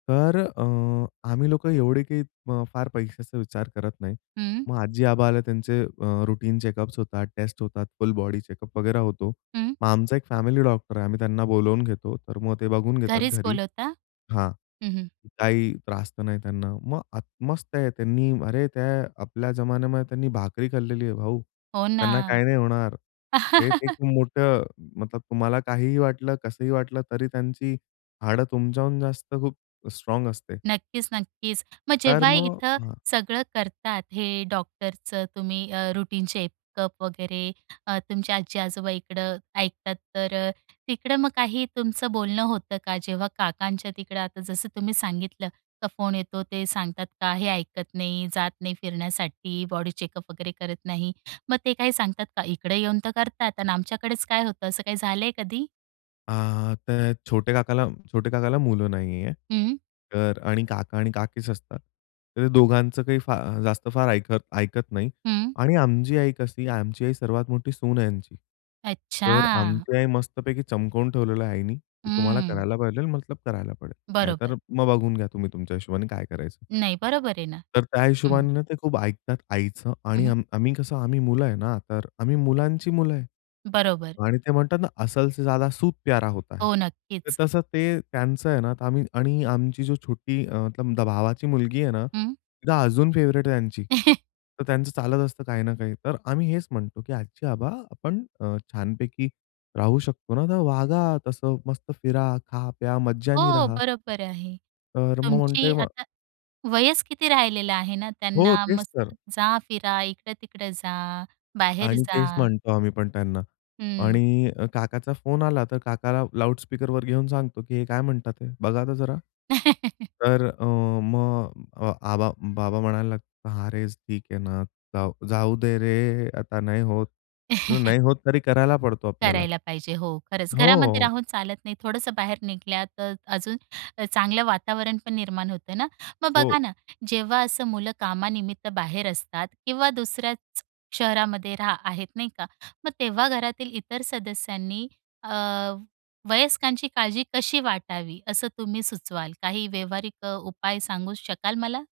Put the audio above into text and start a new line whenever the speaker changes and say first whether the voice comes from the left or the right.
left: तर अ, आम्ही लोकं एवढे काही अ, फार पैशाचा विचार करत नाही.
right: हं.
left: मग आजी-आबा आले, त्यांचे अ, रुटीन चेकअप्स होतात, टेस्ट होतात, फुल बॉडी चेकअप वगैरे होतो.
right: हं.
left: मग आमचा एक फॅमिली डॉक्टर आहे, आम्ही त्यांना बोलावून घेतो, तर मग ते बघून घेतात
right: घरीच
left: घरी.
right: बोलवता?
left: हां,
right: हं, हं.
left: काही त्रास तर नाही त्यांना. मग आता मस्त आहे. त्यांनी अरे, त्या आपल्या जमान्यामध्ये त्यांनी भाकरी खाल्लेली आहे भाऊ,
right: हो
left: त्यांना
right: ना.
left: काही नाही होणार. ते एक मोठं तुम्हाला काहीही वाटलं, कसंही वाटलं तरी त्यांची हाडं तुमच्याहून जास्त, खूप स्ट्राँग असते.
right: नक्कीच-नक्कीच. मग
left: तर
right: जेव्हाही
left: मग
right: इथं
left: हां.
right: सगळं करतात हे डॉक्टरचं, तुम्ही अ, रुटीन चेकअप वगैरे, तुमच्या आजी-आजोबा इकडं ऐकतात, तर तिकडं मग काही तुमचं बोलणं होतं का? जेव्हा काकांच्या तिकडं आता जसं तुम्ही सांगितलं का फोन येतो ते सांगतात का हे ऐकत नाही, जात नाही फिरण्यासाठी, बॉडी चेकअप वगैरे करत नाही, मग ते काय सांगतात का? इकडे येऊन तर करतात आणि आमच्याकडेच काय होतं, असं काही झालंय कधी?
left: आ ते छोटे काकाला छोटे काकाला मुलं नाहीये.
right: हं.
left: तर आणि काका आणि काकीच असतात. तर ते दोघांचं काही जास्त फार ऐक ऐकत नाही
right: हं.
left: आणि आमची आई कशी, आमची आई सर्वात मोठी सून आहे यांची. तर
right: अच्छा!
left: आमची आई मस्तपैकी चमकवून ठेवलेलं आईनी, की तुम्हाला
right: हम्म.
left: करायला पाहिजेल मतलब करायला पडेल.
right: बरोबर.
left: नाहीतर मग बघून घ्या, तुम्ही तुमच्या हिशोबाने काय करायचं.
right: नाही, बरोबर आहे ना.
left: तर त्या
right: हं.
left: हिशोबाने ते खूप ऐकतात आईचं
right: हं,
left: आणि
right: हं.
left: आम्ही कसं आम्ही मुलं आहे ना, तर आम्ही मुलांची मुलं आहे
right: बरोबर.
left: आणि ते म्हणतात ना, "असल से ज्यादा सूद प्यारा होता है."
right: हो
left: तर
right: नक्कीच.
left: तसं ते त्यांचं आहे ना. तर आम्ही आणि आमची छोटी अ, मतलब भावाची मुलगी आहे ना,
right: हं.
left: ती अजून फेव्हरेट आहे त्यांची. तर त्यांचं चालत असतं काही ना काही. तर आम्ही हेच म्हणतो की "आजी-आबा आपण अ, छानपैकी राहू शकतो ना, तर वागा तसं मस्त फिरा, खा-प्या, मज्जेने
right: हो
left: राहा."
right: बरोबर आहे.
left: तर अ, मग म्हणते
right: तुमची
left: मग
right: आता वयच किती राहिलेलं आहे ना.
left: हो
right: त्यांना
left: तेच तर.
right: मस्त जा फिरा, इकडं-तिकडं जा, बाहेर
left: आणि
right: जा.
left: तेच म्हणतो आम्ही पण त्यांना.
right: हं.
left: आणि अ, काकाचा फोन आला तर काकाला लाउडस्पीकरवर घेऊन सांगतो, की हे काय म्हणतात हे, बघा तर जरा. तर अ, मग आबा बाबा म्हणायला लागतात, "हां रे ठीक आहे ना, जाऊ दे रे आता नाही होत नाही होत तरी करायला पडतो आपल्याला. हो.
right: करायला पाहिजे हो, खरंच. घरामध्ये
left: हो.
right: राहून चालत नाही, थोडंसं बाहेर निघालं तर अजून चांगलं वातावरण पण निर्माण होतंय ना. मग
left: हो.
right: बघा ना, जेव्हा असं मुलं कामानिमित्त बाहेर असतात किंवा दुसऱ्याच शहरामध्ये राह आहेत, नाही का. मग तेव्हा घरातील इतर सदस्यांनी अ, वयस्कांची काळजी कशी वाटावी, असं तुम्ही सुचवाल? काही व्यावहारिक अ, उपाय सांगू शकाल मला?